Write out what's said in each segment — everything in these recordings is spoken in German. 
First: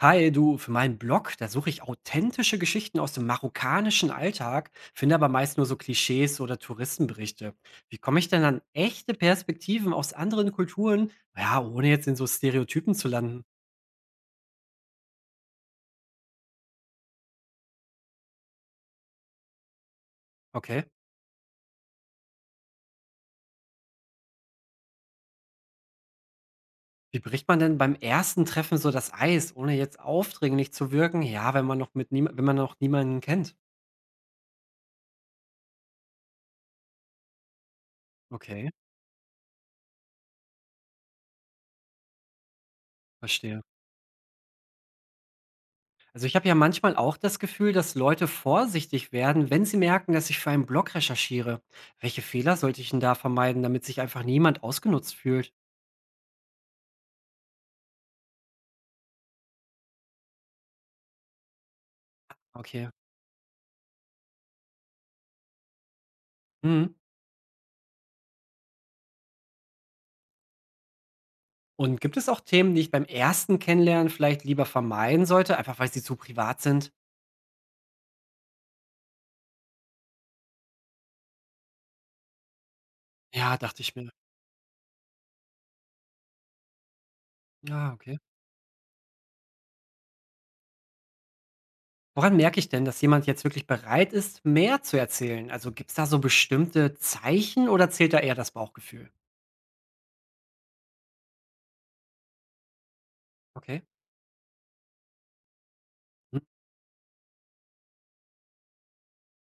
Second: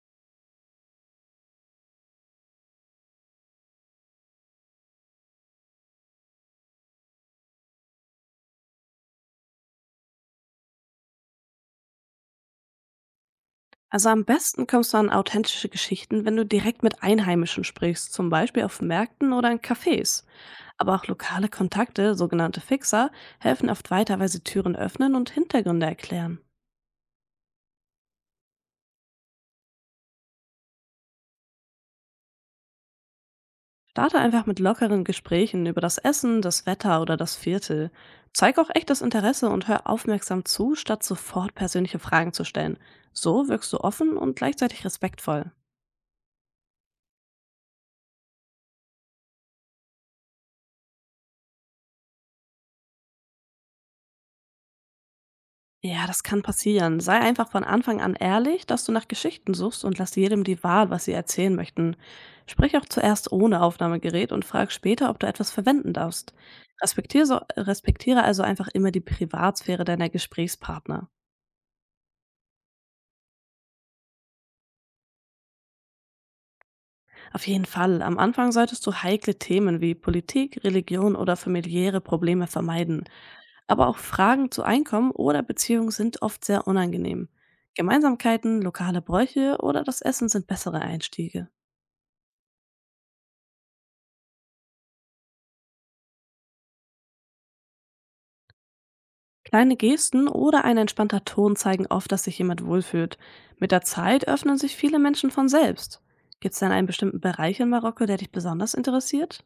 Hi, du, für meinen Blog, da suche ich authentische Geschichten aus dem marokkanischen Alltag, finde aber meist nur so Klischees oder Touristenberichte. Wie komme ich denn an echte Perspektiven aus anderen Kulturen, ja, ohne jetzt in so Stereotypen zu landen? Also am besten kommst du an authentische Geschichten, wenn du direkt mit Einheimischen sprichst, zum Beispiel auf Märkten oder in Cafés. Okay. Aber auch lokale Kontakte, sogenannte Fixer, helfen oft weiter, weil sie Türen öffnen und Hintergründe erklären. Wie bricht man denn beim ersten Treffen so das Eis, ohne jetzt aufdringlich zu wirken? Ja, wenn man noch mit niemand, wenn man noch niemanden kennt. Starte einfach mit lockeren Gesprächen über das Essen, das Wetter oder das Viertel. Zeig auch Okay, echtes Interesse und hör aufmerksam zu, statt sofort persönliche Fragen zu stellen. So verstehe. wirkst du offen und gleichzeitig respektvoll. Also ich habe ja manchmal auch das Gefühl, dass Leute vorsichtig werden, wenn sie merken, dass ich für einen Blog recherchiere. Welche Fehler sollte ich denn da vermeiden, damit sich einfach niemand ausgenutzt fühlt? Ja, das kann passieren. Sei einfach von Anfang an ehrlich, dass du nach Geschichten suchst und lass jedem die Wahl, was sie erzählen möchten. Sprich auch Okay. zuerst ohne Aufnahmegerät und frag später, ob du etwas verwenden darfst. Mhm. Respektiere also einfach immer die Privatsphäre deiner Gesprächspartner. Und gibt es auch Themen, die ich beim ersten Kennenlernen vielleicht lieber vermeiden sollte, einfach weil sie zu privat sind? Auf jeden Fall, am Anfang solltest du heikle Themen wie Politik, Religion oder familiäre Probleme vermeiden. Ja, dachte Aber ich auch mir. Fragen zu Einkommen oder Beziehungen sind oft sehr unangenehm. Ja, okay. Gemeinsamkeiten, lokale Bräuche oder das Essen sind bessere Einstiege. Woran merke ich denn, dass jemand jetzt wirklich bereit ist, mehr zu erzählen? Also gibt es da so bestimmte Zeichen oder zählt da eher das Bauchgefühl? Kleine Gesten oder ein entspannter Ton zeigen oft, dass sich jemand wohlfühlt. Mit der Okay. Zeit öffnen sich viele Menschen von selbst. Hm? Gibt es denn einen bestimmten Bereich in Marokko, der dich besonders interessiert?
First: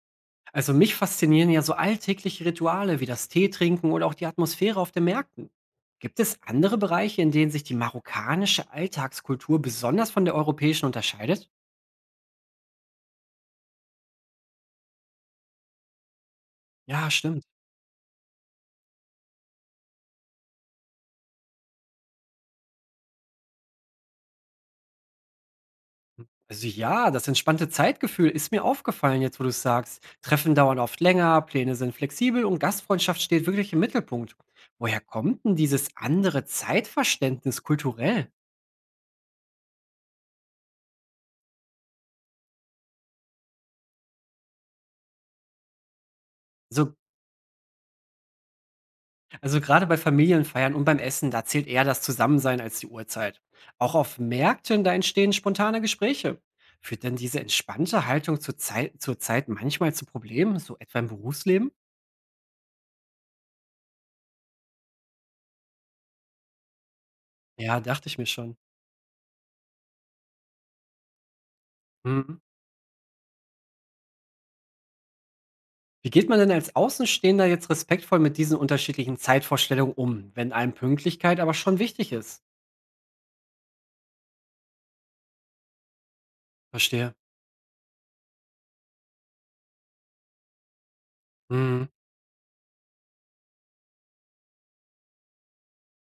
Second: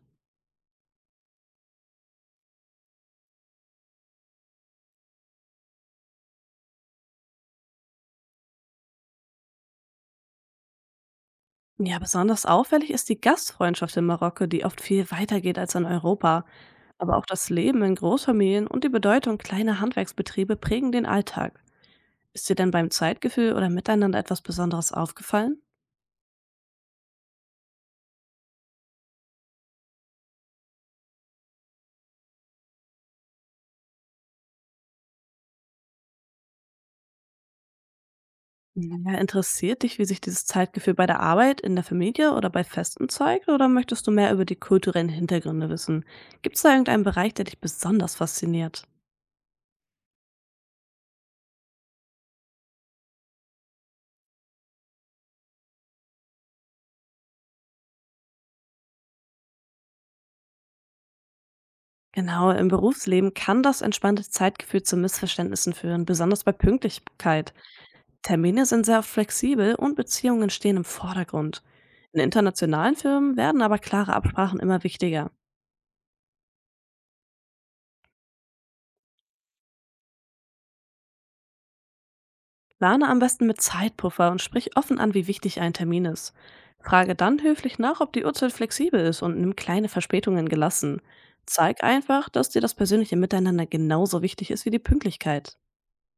Also mich faszinieren ja so alltägliche Rituale wie das Teetrinken oder auch die Atmosphäre auf den Märkten. Gibt es andere Bereiche, in denen sich die marokkanische Alltagskultur besonders von der europäischen unterscheidet? Ja, besonders auffällig ist die Gastfreundschaft in Marokko, die oft viel weiter geht als in Europa. Ja, Aber auch stimmt. das Leben in Großfamilien und die Bedeutung kleiner Handwerksbetriebe prägen den Alltag. Ist dir denn beim Zeitgefühl oder Miteinander etwas Besonderes aufgefallen? Also ja, das entspannte Zeitgefühl ist mir aufgefallen, jetzt wo du es sagst. Treffen dauern oft länger, Pläne sind flexibel und Gastfreundschaft steht wirklich im Mittelpunkt. Woher kommt denn dieses andere Zeitverständnis kulturell? Ja, interessiert dich, wie sich dieses Zeitgefühl bei der Arbeit, in der Familie oder bei Festen zeigt? Oder möchtest du mehr über die kulturellen Hintergründe wissen? Gibt es da So. irgendeinen Bereich, der dich besonders fasziniert? Also gerade bei Familienfeiern und beim Essen, da zählt eher das Zusammensein als die Uhrzeit. Auch auf Märkten, da entstehen spontane Gespräche. Führt denn diese entspannte Haltung zur Zeit manchmal zu Problemen, so etwa im Berufsleben? Genau, im Berufsleben kann das entspannte Zeitgefühl zu Missverständnissen führen, besonders bei Pünktlichkeit. Ja, dachte ich mir schon. Termine sind sehr oft flexibel und Beziehungen stehen im Vordergrund. In Mhm. internationalen Firmen werden aber klare Absprachen immer wichtiger. Wie geht man denn als Außenstehender jetzt respektvoll mit diesen unterschiedlichen Zeitvorstellungen um, wenn einem Pünktlichkeit aber schon wichtig ist? Plane am besten mit Zeitpuffer und sprich offen an, wie wichtig ein Termin ist. Frage Verstehe. dann höflich nach, ob die Uhrzeit flexibel ist und nimm kleine Verspätungen gelassen. Zeig Mhm. einfach, dass dir das persönliche Miteinander genauso wichtig ist wie die Pünktlichkeit.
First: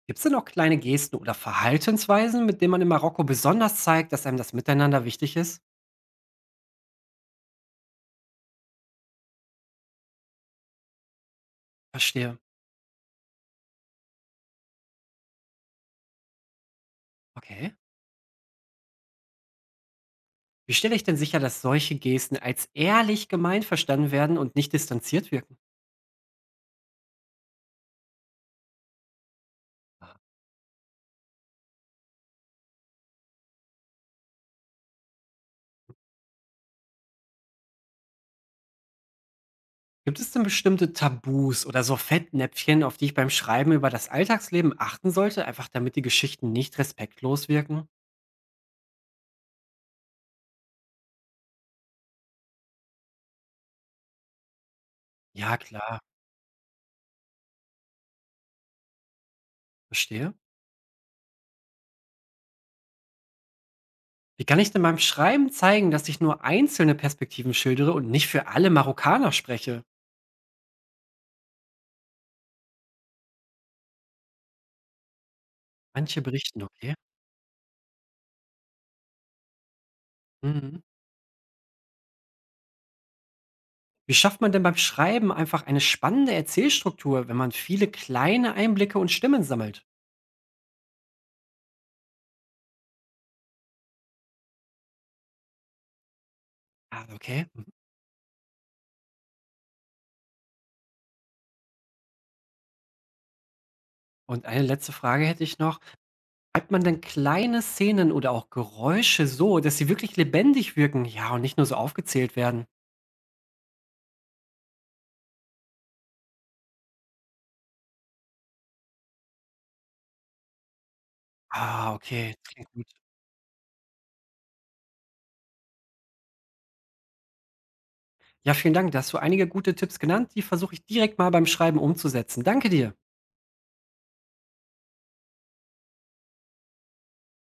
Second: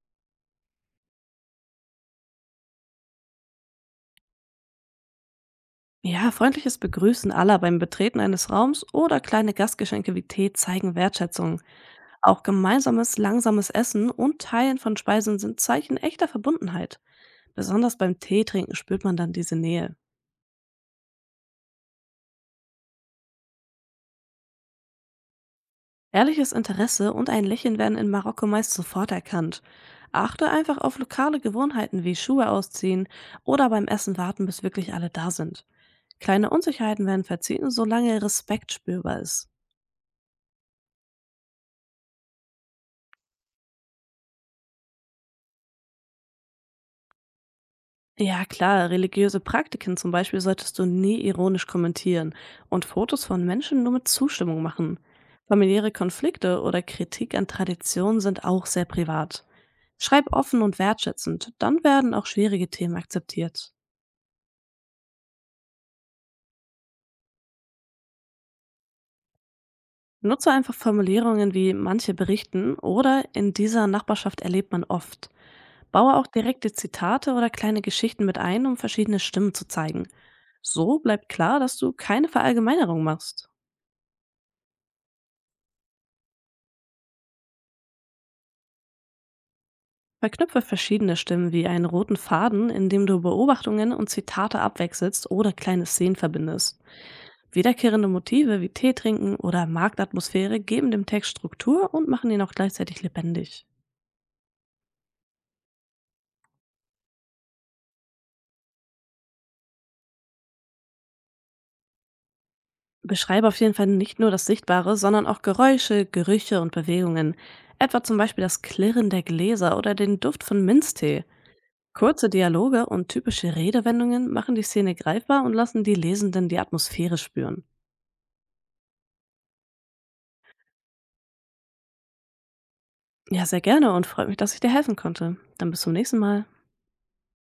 Gibt es denn auch kleine Gesten oder Verhaltensweisen, mit denen man in Marokko besonders zeigt, dass einem das Miteinander wichtig ist? Ja, freundliches Begrüßen aller beim Betreten eines Raums oder kleine Gastgeschenke wie Tee zeigen Wertschätzung. Verstehe. Auch gemeinsames, langsames Essen und Teilen von Speisen sind Zeichen echter Verbundenheit. Okay. Besonders beim Teetrinken spürt man dann diese Nähe. Wie stelle ich denn sicher, dass solche Gesten als ehrlich gemeint verstanden werden und nicht distanziert wirken? Ehrliches Interesse und ein Lächeln werden in Marokko meist sofort erkannt. Ah. Achte einfach auf lokale Gewohnheiten wie Schuhe ausziehen oder beim Essen warten, bis wirklich alle da sind. Kleine Unsicherheiten werden verziehen, solange Respekt spürbar ist. Gibt es denn bestimmte Tabus oder so Fettnäpfchen, auf die ich beim Schreiben über das Alltagsleben achten sollte, einfach damit die Geschichten nicht respektlos wirken? Ja klar, religiöse Praktiken zum Beispiel solltest du nie ironisch kommentieren und Fotos von Menschen nur mit Zustimmung machen. Ja, Familiäre klar, Konflikte oder Kritik an Traditionen sind auch sehr privat. Schreib verstehe. offen und wertschätzend, dann werden auch schwierige Themen akzeptiert. Wie kann ich denn beim Schreiben zeigen, dass ich nur einzelne Perspektiven schildere und nicht für alle Marokkaner spreche? Nutze einfach Formulierungen wie manche berichten oder in dieser Nachbarschaft erlebt man oft. Baue Manche auch berichten, direkte okay. Zitate oder kleine Geschichten mit ein, um verschiedene Stimmen zu zeigen. Mhm. So bleibt klar, dass du keine Verallgemeinerung machst. Wie schafft man denn beim Schreiben einfach eine spannende Erzählstruktur, wenn man viele kleine Einblicke und Stimmen sammelt? Verknüpfe verschiedene Stimmen wie einen roten Faden, indem du Beobachtungen und Zitate abwechselst oder kleine Szenen verbindest. Ah, okay. Wiederkehrende Motive wie Tee trinken oder Marktatmosphäre geben dem Text Struktur und machen ihn auch gleichzeitig lebendig. Und eine letzte Frage hätte ich noch. Schreibt man denn kleine Szenen oder auch Geräusche so, dass sie wirklich lebendig wirken? Ja, und nicht nur so aufgezählt werden. Beschreibe auf jeden Fall nicht nur das Sichtbare, sondern auch Geräusche, Gerüche und Bewegungen. Etwa zum Beispiel das Klirren der Gläser oder den Duft von Minztee. Ah, Kurze okay, das klingt Dialoge gut. und typische Redewendungen machen die Szene greifbar und lassen die Lesenden die Atmosphäre spüren. Ja, vielen Dank. Da hast du einige gute Tipps genannt. Die versuche ich direkt mal beim Schreiben umzusetzen. Danke dir. Ja, sehr gerne und freut mich, dass ich dir helfen konnte. Dann bis zum nächsten Mal.